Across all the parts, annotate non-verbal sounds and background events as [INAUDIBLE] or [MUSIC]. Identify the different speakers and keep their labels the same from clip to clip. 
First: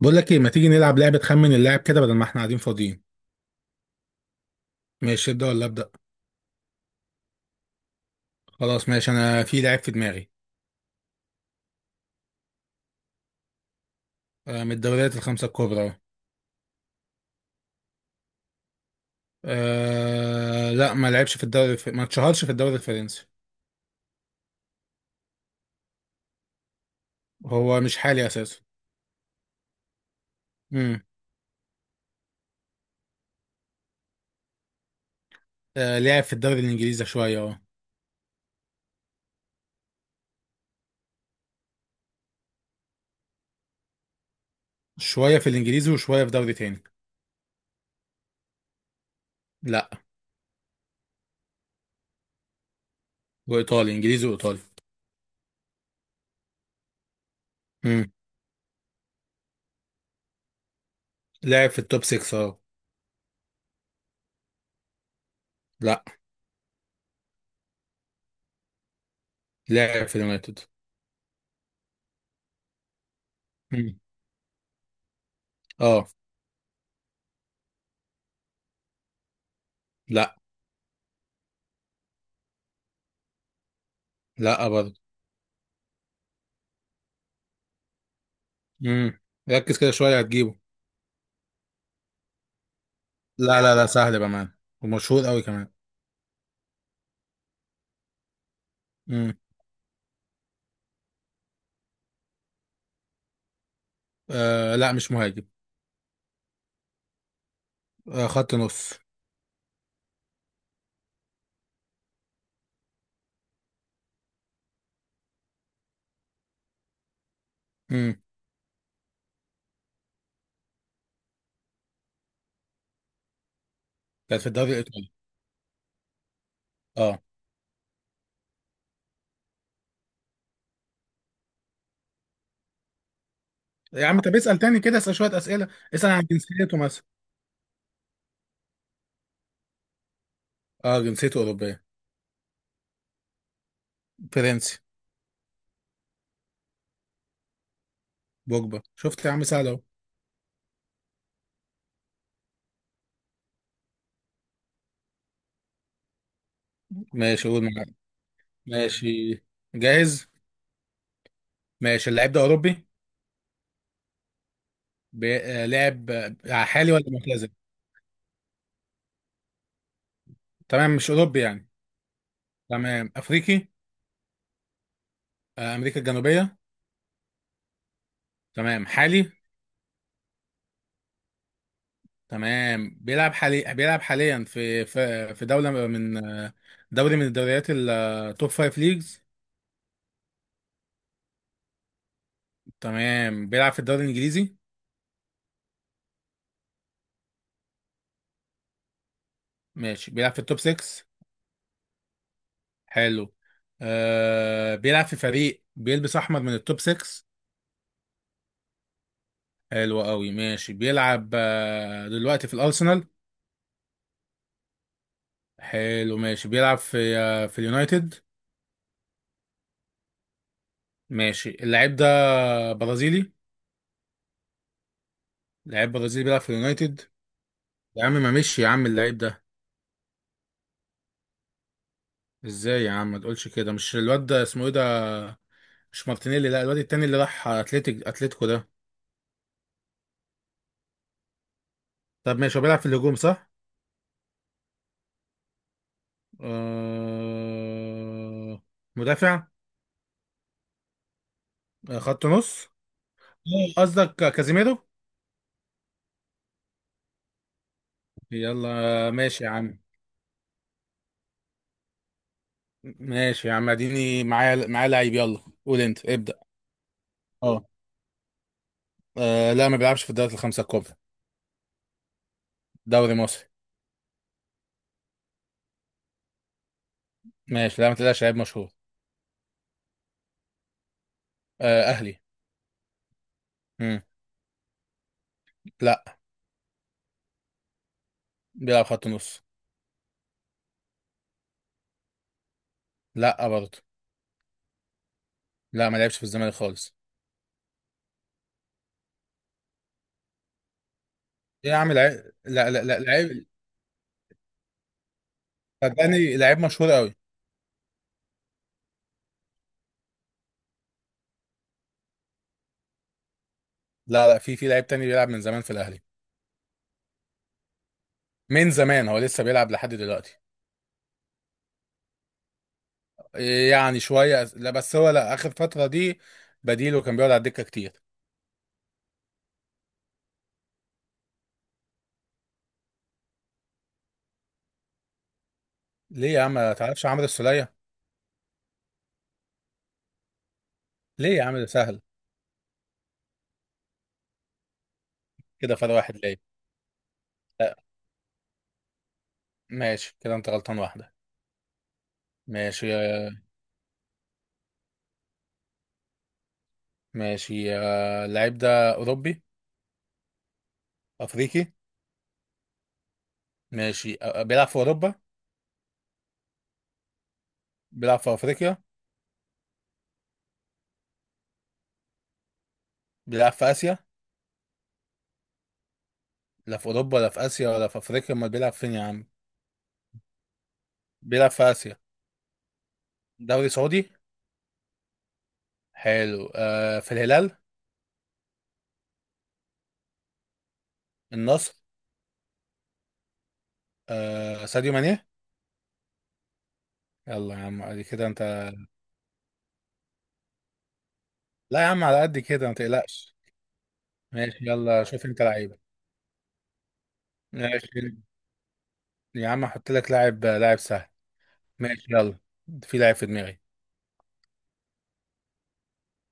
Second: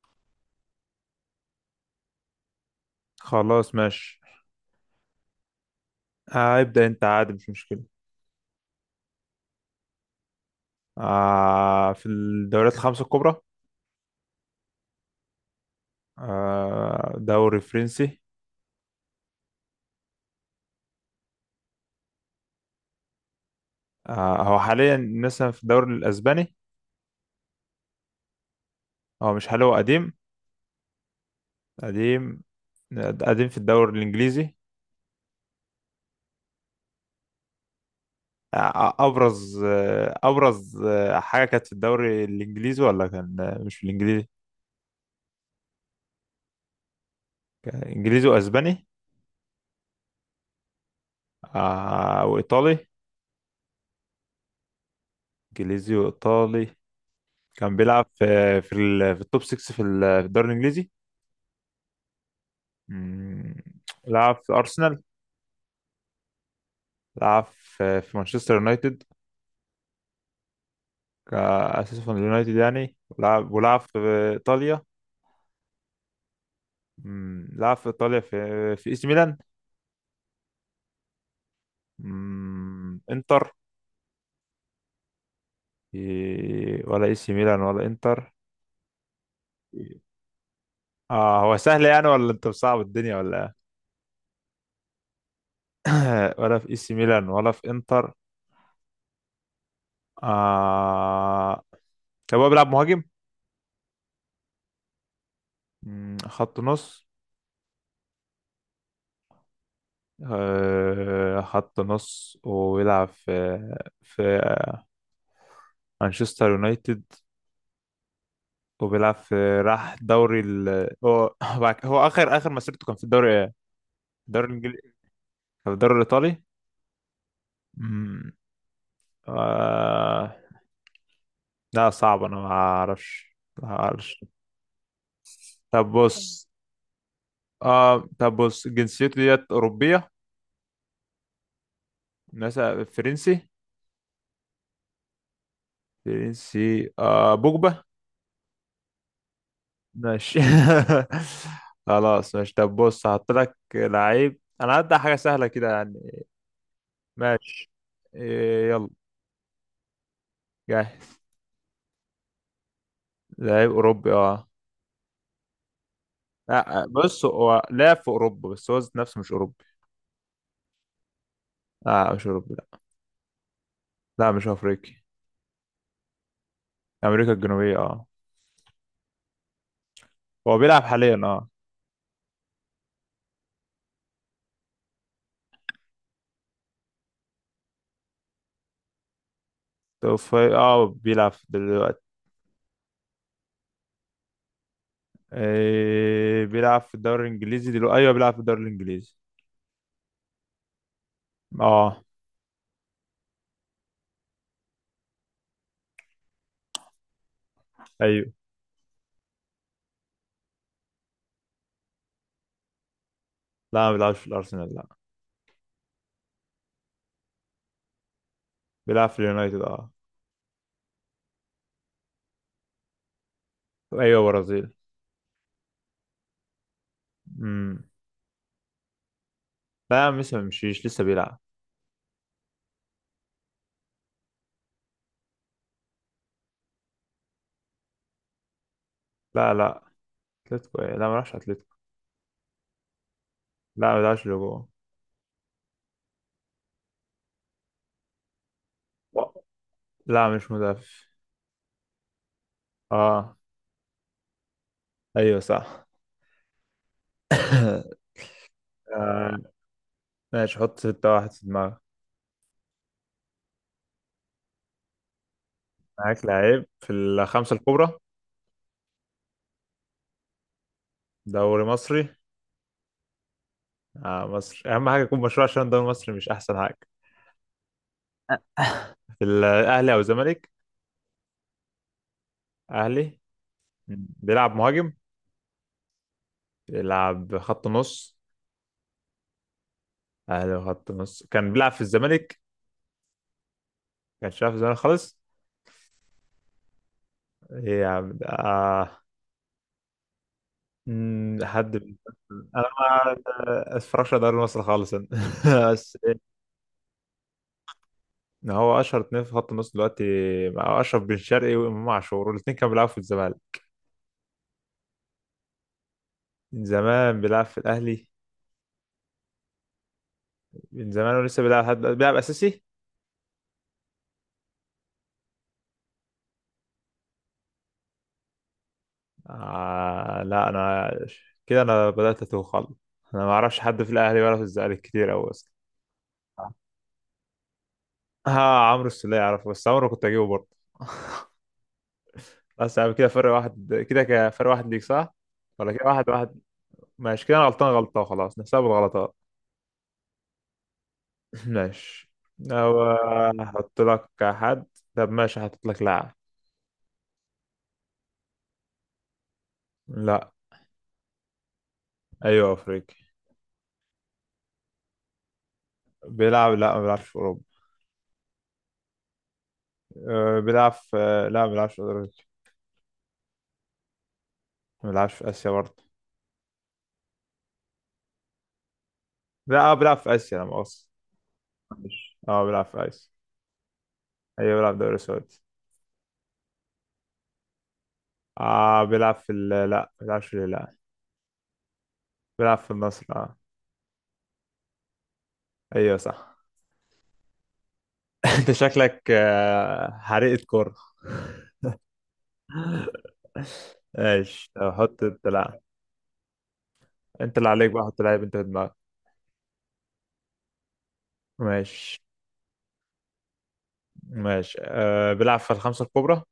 Speaker 1: بقول لك ايه، ما تيجي نلعب لعبة خمن اللاعب كده بدل ما احنا قاعدين فاضيين.
Speaker 2: خلاص ماشي.
Speaker 1: ماشي، ابدأ ولا ابدأ؟
Speaker 2: ابدأ انت، عادي مش مشكلة.
Speaker 1: خلاص ماشي، انا في لاعب في دماغي.
Speaker 2: آه، في الدوريات الخمسة الكبرى.
Speaker 1: آه، من الدوريات الخمسة الكبرى اهو.
Speaker 2: آه، دوري فرنسي.
Speaker 1: آه لا، ما لعبش في الدوري الف... ما اتشهرش في الدوري الفرنسي.
Speaker 2: آه، هو حاليا مثلا في الدوري الأسباني؟
Speaker 1: هو مش حالي اساسا.
Speaker 2: هو مش حاليا، هو قديم.
Speaker 1: امم
Speaker 2: قديم. قديم في الدوري الإنجليزي.
Speaker 1: آه لعب في الدوري الانجليزي شوية اه.
Speaker 2: أبرز حاجة كانت في الدوري الإنجليزي، ولا كان مش في الإنجليزي؟
Speaker 1: شوية في الانجليزي وشوية في دوري تاني.
Speaker 2: كان إنجليزي وأسباني.
Speaker 1: لا.
Speaker 2: آه، وإيطالي.
Speaker 1: وايطالي، انجليزي وايطالي.
Speaker 2: إنجليزي وإيطالي. كان بيلعب
Speaker 1: امم
Speaker 2: في التوب 6، في الدوري الإنجليزي.
Speaker 1: لعب في التوب 6 اه.
Speaker 2: مم. لعب في أرسنال.
Speaker 1: لا.
Speaker 2: لعب في مانشستر يونايتد،
Speaker 1: لعب في اليونايتد.
Speaker 2: كأساس في اليونايتد يعني. ولعب في
Speaker 1: امم
Speaker 2: إيطاليا.
Speaker 1: اه.
Speaker 2: مم. لعب في إيطاليا في إي سي ميلان.
Speaker 1: لا.
Speaker 2: مم. إنتر.
Speaker 1: لا برضه.
Speaker 2: إيه، ولا إي سي ميلان ولا إنتر.
Speaker 1: امم ركز كده شوية هتجيبه.
Speaker 2: اه هو سهل يعني، ولا أنت مصعب الدنيا ولا؟
Speaker 1: لا لا لا، سهل بأمان. ومشهور قوي كمان.
Speaker 2: إيه؟ [COUGHS] ولا في إي سي ميلان ولا في إنتر؟
Speaker 1: امم
Speaker 2: آه. طب هو بيلعب مهاجم؟
Speaker 1: آه لا، مش مهاجم.
Speaker 2: مم. خط نص.
Speaker 1: آه، خط نص.
Speaker 2: خط نص، ويلعب في، في، مانشستر يونايتد.
Speaker 1: امم
Speaker 2: وبيلعب في راح دوري ال [LAUGHS] هو اخر مسيرته كان في الدوري.
Speaker 1: كانت في
Speaker 2: الدوري
Speaker 1: الدوري
Speaker 2: الانجليزي.
Speaker 1: الإيطالي.
Speaker 2: في الدوري الايطالي.
Speaker 1: اه.
Speaker 2: أمم. آه. لا صعب، انا ما اعرفش. ما
Speaker 1: يا عم
Speaker 2: اعرفش.
Speaker 1: طب اسأل تاني كده، اسأل شوية أسئلة.
Speaker 2: طب
Speaker 1: اسأل عن
Speaker 2: بص.
Speaker 1: جنسيته مثلا.
Speaker 2: آه، طب بص، جنسيته ديت اوروبيه.
Speaker 1: اه جنسيته أوروبية.
Speaker 2: ناس. فرنسي.
Speaker 1: فرنسي.
Speaker 2: فرنسي. آه، بوجبا.
Speaker 1: بوجبا. شفت يا عم سهل أهو؟
Speaker 2: ماشي. [LAUGHS] خلاص ماشي، طب بص هحط لك لعيب، انا هبدأ حاجه سهله كده يعني.
Speaker 1: ماشي قول
Speaker 2: ماشي.
Speaker 1: معايا.
Speaker 2: إيه، يلا.
Speaker 1: ماشي. جاهز.
Speaker 2: جاهز.
Speaker 1: ماشي، اللاعب ده أوروبي.
Speaker 2: لعيب أوروبي، اه.
Speaker 1: بي... آه لاعب،
Speaker 2: لا
Speaker 1: حالي ولا
Speaker 2: بص
Speaker 1: معتزل؟
Speaker 2: هو لعب في أوروبا، بس هو ذات نفسه مش أوروبي.
Speaker 1: تمام، مش أوروبي يعني.
Speaker 2: لا مش أوروبي، لا.
Speaker 1: تمام، أفريقي.
Speaker 2: لا مش أفريقي.
Speaker 1: آه، أمريكا الجنوبية.
Speaker 2: أمريكا الجنوبية، اه.
Speaker 1: تمام، حالي.
Speaker 2: هو بيلعب حاليا، اه.
Speaker 1: تمام بيلعب حالي، بيلعب حاليا في في دولة من دوري، من الدوريات التوب فايف ليجز.
Speaker 2: طب اه بيلعب دلوقتي.
Speaker 1: تمام بيلعب في الدوري الإنجليزي.
Speaker 2: إيه بيلعب في الدوري الإنجليزي دلوقتي، أيوه بيلعب في الدوري الإنجليزي.
Speaker 1: ماشي بيلعب في التوب 6.
Speaker 2: اه.
Speaker 1: حلو. آه، بيلعب في فريق بيلبس أحمر من التوب 6.
Speaker 2: أيوه.
Speaker 1: حلو قوي. ماشي بيلعب دلوقتي في الأرسنال.
Speaker 2: لا ما بيلعبش في الأرسنال، لا.
Speaker 1: حلو. ماشي بيلعب في اليونايتد.
Speaker 2: بيلعب في اليونايتد، اه.
Speaker 1: ماشي اللاعب ده برازيلي.
Speaker 2: أيوه، برازيل.
Speaker 1: لاعب برازيلي بيلعب في اليونايتد.
Speaker 2: امم.
Speaker 1: يا عم ما مشي يا عم اللاعب ده؟
Speaker 2: لا لسه ما مشيش، لسه بيلعب.
Speaker 1: ازاي يا عم ما تقولش كده؟ مش الواد ده اسمه ايه ده؟ مش مارتينيلي؟ لا الواد التاني اللي راح اتلتيك، اتلتيكو ده.
Speaker 2: لا لا. أتلتيكو إيه؟ لا، ما راحش أتلتيكو.
Speaker 1: طب ماشي، هو بيلعب في الهجوم صح؟
Speaker 2: لا ما بيلعبش لجوه.
Speaker 1: آه... مدافع.
Speaker 2: لا مش مدافع.
Speaker 1: آه، خط نص.
Speaker 2: اه.
Speaker 1: آه، قصدك كازيميرو.
Speaker 2: ايوه صح.
Speaker 1: يلا. آه،
Speaker 2: آه،
Speaker 1: ماشي يا عم.
Speaker 2: ماشي، حط ستة واحد في دماغك.
Speaker 1: ماشي يا عم، اديني معايا، لعيب. يلا قول انت،
Speaker 2: معاك
Speaker 1: ابدأ.
Speaker 2: لعيب في الخمسة
Speaker 1: اه.
Speaker 2: الكبرى.
Speaker 1: آه، لا ما بيلعبش في الدوري الخمسة الكبرى.
Speaker 2: دوري مصري.
Speaker 1: دوري مصري.
Speaker 2: آه مصر، أهم حاجة يكون مشروع عشان الدوري المصري مش أحسن حاجة.
Speaker 1: ماشي، لا ما تقلقش لعيب مشهور.
Speaker 2: في الأهلي أو الزمالك.
Speaker 1: آه، اهلي.
Speaker 2: أهلي.
Speaker 1: مم.
Speaker 2: بيلعب مهاجم.
Speaker 1: لا.
Speaker 2: بيلعب خط نص.
Speaker 1: بيلعب خط نص.
Speaker 2: أهلي وخط نص، كان بيلعب في الزمالك.
Speaker 1: لا برضه.
Speaker 2: كانش بيلعب في الزمالك خالص؟
Speaker 1: لا ما لعبش في الزمالك خالص.
Speaker 2: إيه يا عم ده؟ آه. مم،
Speaker 1: ايه
Speaker 2: حد.
Speaker 1: يا عم؟ لعيب،
Speaker 2: أنا
Speaker 1: لا لا لا
Speaker 2: ما
Speaker 1: لعيب.
Speaker 2: أتفرجش على دوري مصر خالص أنا. [LAUGHS] بس
Speaker 1: صدقني لعيب مشهور قوي.
Speaker 2: إن هو اشهر اتنين في خط النص دلوقتي، مع اشرف بن شرقي وامام عاشور، والاتنين كانوا بيلعبوا في الزمالك.
Speaker 1: لا لا، في لعيب تاني بيلعب من زمان في الاهلي.
Speaker 2: من زمان بيلعب في الاهلي.
Speaker 1: من زمان، هو لسه بيلعب لحد دلوقتي.
Speaker 2: من زمان ولسه بيلعب لحد دلوقتي. بيلعب اساسي.
Speaker 1: إيه يعني شويه، لا بس هو لا، اخر فتره دي بديله، كان بيقعد على الدكه كتير.
Speaker 2: آه لا انا، كده انا بدات اتوه خالص. انا ما اعرفش حد في الاهلي ولا في الزمالك كتير قوي اصلا.
Speaker 1: ليه يا عم؟ ما تعرفش عمرو السوليه؟
Speaker 2: ها. عمرو السولية اعرفه، بس عمرو كنت اجيبه برضه.
Speaker 1: ليه
Speaker 2: [LAUGHS]
Speaker 1: يا عم ده سهل.
Speaker 2: بس يعني كده فرق واحد كده فرق واحد ليك صح، ولا
Speaker 1: كده
Speaker 2: كده
Speaker 1: فرق
Speaker 2: واحد
Speaker 1: واحد ليه؟
Speaker 2: واحد؟ ماشي كده انا غلطان
Speaker 1: لا.
Speaker 2: غلطة، وخلاص نحسب الغلطات.
Speaker 1: ماشي كده، انت غلطان واحده.
Speaker 2: ماشي. أو
Speaker 1: ماشي.
Speaker 2: هحط لك حد. طب ماشي هحط لك لاعب.
Speaker 1: ماشي آه، اللعيب ده اوروبي؟
Speaker 2: لا.
Speaker 1: افريقي.
Speaker 2: أيوه أفريقي.
Speaker 1: ماشي آه، بيلعب في اوروبا؟
Speaker 2: لا ما بيلعبش في أوروبا.
Speaker 1: بيلعب في افريقيا.
Speaker 2: أه، بيلعب في أه، لا ما بيلعبش في أوروبا.
Speaker 1: بيلعب في اسيا.
Speaker 2: ما بيلعبش في آسيا برضه.
Speaker 1: لا في اوروبا ولا في اسيا ولا في افريقيا، امال بيلعب فين يا عم؟
Speaker 2: لا آه، بيلعب في آسيا، لا مؤاخذة.
Speaker 1: بيلعب في آسيا.
Speaker 2: معلش. أه بيلعب في آسيا.
Speaker 1: دوري سعودي.
Speaker 2: أيوه بيلعب دوري سعودي.
Speaker 1: حلو، آه في الهلال.
Speaker 2: لا. ما بيلعبش في، لا.
Speaker 1: النصر.
Speaker 2: بيلعب في النصر، أه.
Speaker 1: آه، ساديو ماني.
Speaker 2: أيوه صح.
Speaker 1: يلا يا عم، ادي كده
Speaker 2: [LAUGHS]
Speaker 1: انت.
Speaker 2: أنت شكلك حريقة كورة.
Speaker 1: لا يا عم على قد كده ما تقلقش.
Speaker 2: [LAUGHS] ماشي
Speaker 1: ماشي
Speaker 2: طب حط
Speaker 1: يلا، شوف
Speaker 2: أنت
Speaker 1: انت
Speaker 2: لاعب.
Speaker 1: لعيبة.
Speaker 2: أنت اللي عليك بقى،
Speaker 1: ماشي
Speaker 2: حط لاعب أنت في دماغك.
Speaker 1: يا عم احط لك لاعب، لاعب سهل.
Speaker 2: ماشي.
Speaker 1: ماشي. يلا، في لاعب في دماغي.
Speaker 2: ماشي أه بيلعب في الخمسة الكبرى.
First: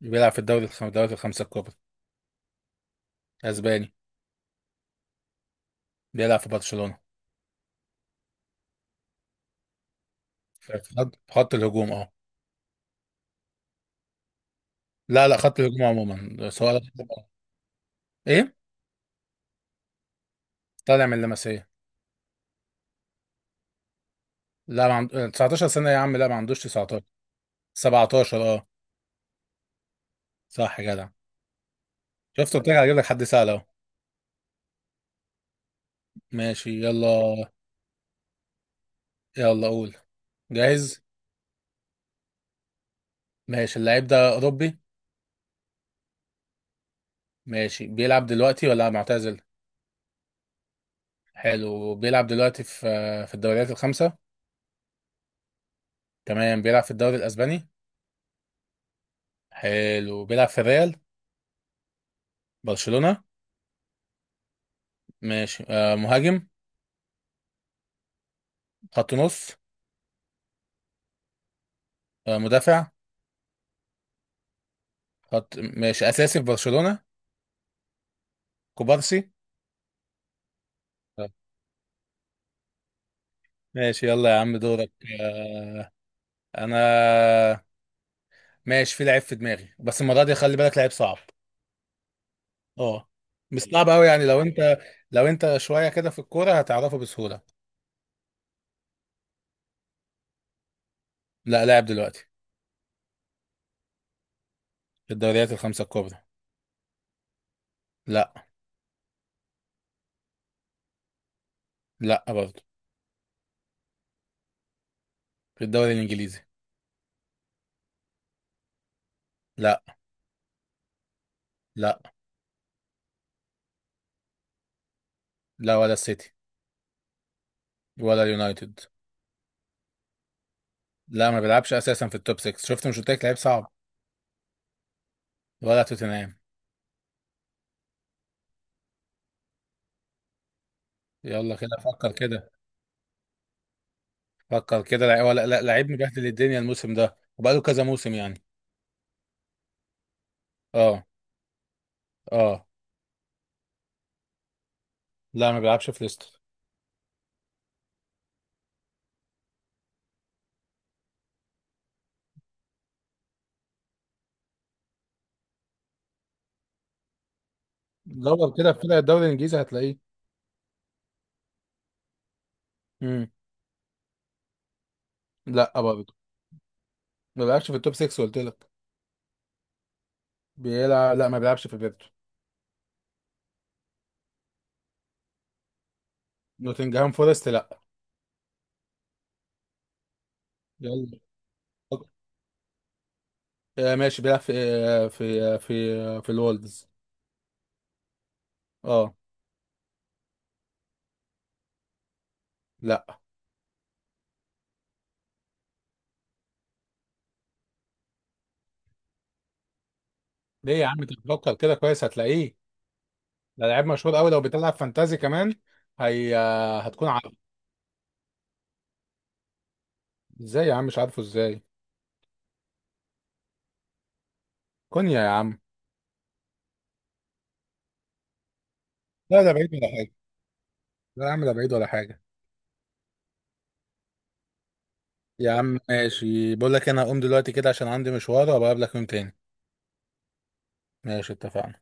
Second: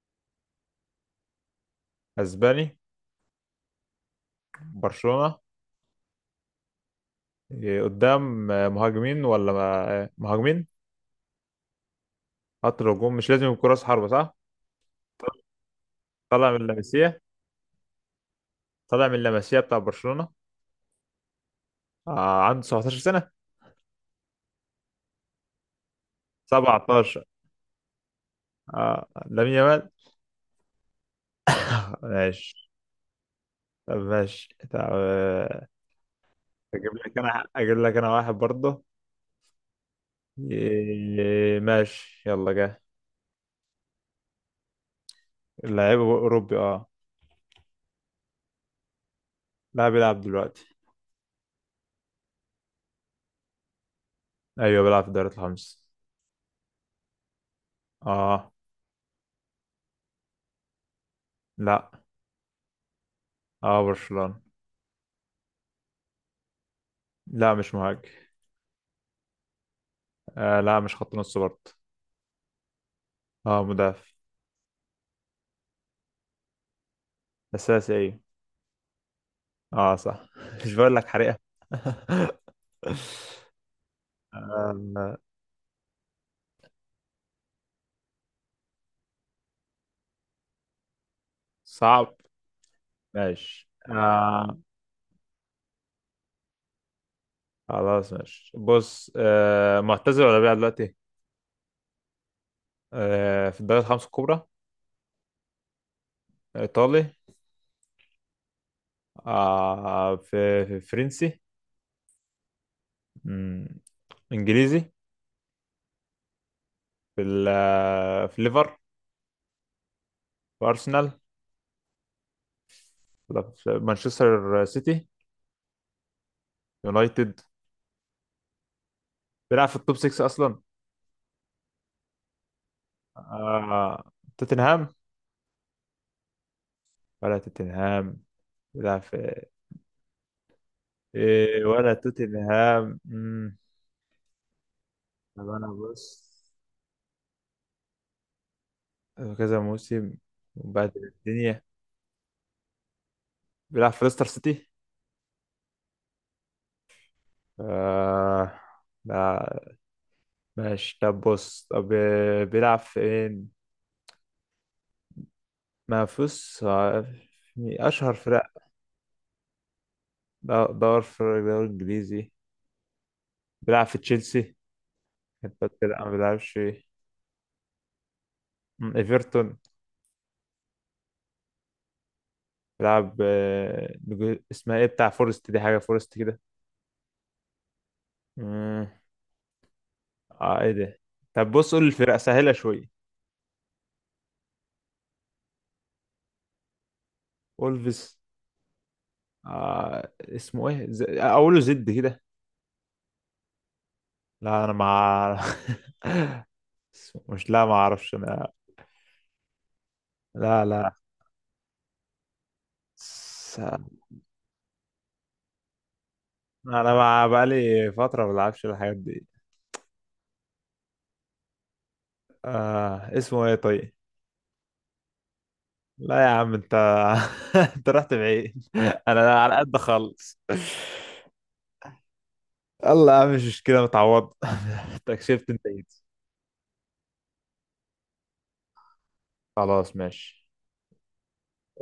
Speaker 1: بيلعب في الدوري الخم... الدوريات الخمسة الكبرى.
Speaker 2: اسباني.
Speaker 1: اسباني.
Speaker 2: برشلونة.
Speaker 1: بيلعب في برشلونة.
Speaker 2: إيه، قدام آه، مهاجمين ولا ما- آه، مهاجمين.
Speaker 1: في خط الهجوم اه.
Speaker 2: خط الهجوم مش لازم يكون راس حربة صح؟
Speaker 1: لا لا، خط الهجوم عموما،
Speaker 2: طالع من
Speaker 1: سواء.
Speaker 2: لاماسيا.
Speaker 1: ايه؟
Speaker 2: طالع من لاماسيا بتاع برشلونة.
Speaker 1: طالع من اللمسية.
Speaker 2: آه عنده 17 سنة.
Speaker 1: لا ما عند... 19 سنة يا عم، لا ما عندوش 19.
Speaker 2: 17.
Speaker 1: 17 اه.
Speaker 2: آه لامين يامال.
Speaker 1: صح يا جدع.
Speaker 2: [LAUGHS] ماشي.
Speaker 1: شفت قلت لك هجيب لك حد سهل اهو.
Speaker 2: طب ماشي، طب آه،
Speaker 1: ماشي.
Speaker 2: اجيب لك
Speaker 1: يلا.
Speaker 2: انا، اجيب لك انا واحد برضه.
Speaker 1: يلا قول. جاهز.
Speaker 2: إيه، ماشي يلا جه.
Speaker 1: ماشي، اللعيب ده اوروبي.
Speaker 2: اللاعب اوروبي، اه.
Speaker 1: ماشي، بيلعب دلوقتي ولا معتزل؟
Speaker 2: لا بيلعب دلوقتي.
Speaker 1: حلو، بيلعب دلوقتي في في الدوريات الخمسة.
Speaker 2: ايوه بيلعب في الدوري الخمس.
Speaker 1: تمام، بيلعب في الدوري الاسباني.
Speaker 2: اه.
Speaker 1: حلو، بيلعب في الريال.
Speaker 2: لا.
Speaker 1: برشلونة.
Speaker 2: اه برشلونة.
Speaker 1: ماشي، آه مهاجم.
Speaker 2: لا مش مهاجم.
Speaker 1: خط نص.
Speaker 2: آه لا مش خط نص برضه.
Speaker 1: آه، مدافع.
Speaker 2: اه مدافع.
Speaker 1: خط، ماشي اساسي في برشلونة.
Speaker 2: اساسي ايه.
Speaker 1: كوبارسي.
Speaker 2: اه صح. [LAUGHS] مش بقول لك
Speaker 1: آه.
Speaker 2: حريقة. [LAUGHS]
Speaker 1: ماشي يلا يا عم، دورك.
Speaker 2: آه،
Speaker 1: انا. ماشي، في لعيب في دماغي، بس المرة دي خلي بالك لعيب صعب.
Speaker 2: صعب.
Speaker 1: اه. مش
Speaker 2: ماشي
Speaker 1: صعب قوي يعني، لو
Speaker 2: آه.
Speaker 1: انت، لو انت شويه كده في الكوره هتعرفه بسهوله.
Speaker 2: خلاص ماشي بص، آه معتزل ولا بيلعب دلوقتي؟
Speaker 1: لا، لاعب دلوقتي.
Speaker 2: آه في الدوري الخمسة الكبرى.
Speaker 1: في الدوريات الخمسه الكبرى.
Speaker 2: ايطالي.
Speaker 1: لا.
Speaker 2: آه في فرنسي.
Speaker 1: لا برضه.
Speaker 2: مم، انجليزي.
Speaker 1: في الدوري الانجليزي.
Speaker 2: في ال- آه، في ليفر
Speaker 1: لا.
Speaker 2: في ارسنال،
Speaker 1: لا.
Speaker 2: ولا في مانشستر سيتي؟
Speaker 1: لا ولا السيتي.
Speaker 2: يونايتد.
Speaker 1: ولا اليونايتد.
Speaker 2: بيلعب في التوب 6 اصلا؟
Speaker 1: لا ما بيلعبش اساسا في التوب 6. شفت مش قلت لك لعيب صعب؟
Speaker 2: آه. توتنهام.
Speaker 1: ولا توتنهام.
Speaker 2: ولا توتنهام؟ بيلعب في.
Speaker 1: يلا
Speaker 2: إيه،
Speaker 1: كده
Speaker 2: ولا
Speaker 1: فكر كده.
Speaker 2: توتنهام. مم.
Speaker 1: فكر كده لعيب ولا
Speaker 2: طب
Speaker 1: لا،
Speaker 2: انا
Speaker 1: لعيب
Speaker 2: بص.
Speaker 1: مبهدل الدنيا الموسم ده وبقاله كذا موسم يعني.
Speaker 2: آه، كذا موسم. وبعد
Speaker 1: اه.
Speaker 2: الدنيا.
Speaker 1: اه.
Speaker 2: بيلعب في ليستر سيتي.
Speaker 1: لا ما بيلعبش في ليستر.
Speaker 2: آه. لا. ماشي طب بص، طب بيلعب فين؟ ما فيش اشهر فرق.
Speaker 1: دور كده في فرق الدوري الانجليزي هتلاقيه.
Speaker 2: دور في الدوري الانجليزي.
Speaker 1: امم
Speaker 2: بيلعب في تشيلسي.
Speaker 1: لا
Speaker 2: ما
Speaker 1: برضه.
Speaker 2: بيلعبش.
Speaker 1: ما بيلعبش في التوب 6 قلت لك.
Speaker 2: مم، ايفرتون.
Speaker 1: بيلعب، لا ما بيلعبش في بيرتو.
Speaker 2: بيلعب اسمها ايه بتاع فورست دي، حاجه فورست كده.
Speaker 1: نوتنجهام فورست لا.
Speaker 2: مم. اه ايه ده.
Speaker 1: يلا.
Speaker 2: طب بص قول الفرق سهلة شوية.
Speaker 1: آه، ماشي بيلعب في في الولدز.
Speaker 2: اولفيس.
Speaker 1: اه.
Speaker 2: اقوله زد كده.
Speaker 1: لا.
Speaker 2: لا انا مع. [LAUGHS] اسمه- مش لا ما اعرفش انا. لا
Speaker 1: ليه يا
Speaker 2: لا.
Speaker 1: عم انت بتفكر كده كويس هتلاقيه.
Speaker 2: س...
Speaker 1: ده لعيب مشهور قوي، لو بتلعب فانتازي كمان هي آه،
Speaker 2: انا
Speaker 1: هتكون
Speaker 2: مع
Speaker 1: عارفه.
Speaker 2: بقالي فترة ما بلعبش الحاجات دي.
Speaker 1: ازاي يا عم مش عارفه ازاي؟
Speaker 2: آه اسمه ايه طيب.
Speaker 1: كونيا يا عم.
Speaker 2: لا يا عم انت. [LAUGHS] انت رحت بعيد. انا
Speaker 1: لا ده
Speaker 2: على
Speaker 1: بعيد
Speaker 2: قد
Speaker 1: ولا حاجه.
Speaker 2: خالص. [LAUGHS]
Speaker 1: لا يا عم ده بعيد ولا حاجه.
Speaker 2: يلا يا عم مش مشكلة، متعوض. [LAUGHS] انت كسبت،
Speaker 1: يا
Speaker 2: انت
Speaker 1: عم
Speaker 2: جيت.
Speaker 1: ماشي، بقول لك إيه، انا هقوم دلوقتي كده عشان عندي مشوار، وابقى اقابلك يوم تاني.
Speaker 2: خلاص ماشي.
Speaker 1: ماشي اتفقنا.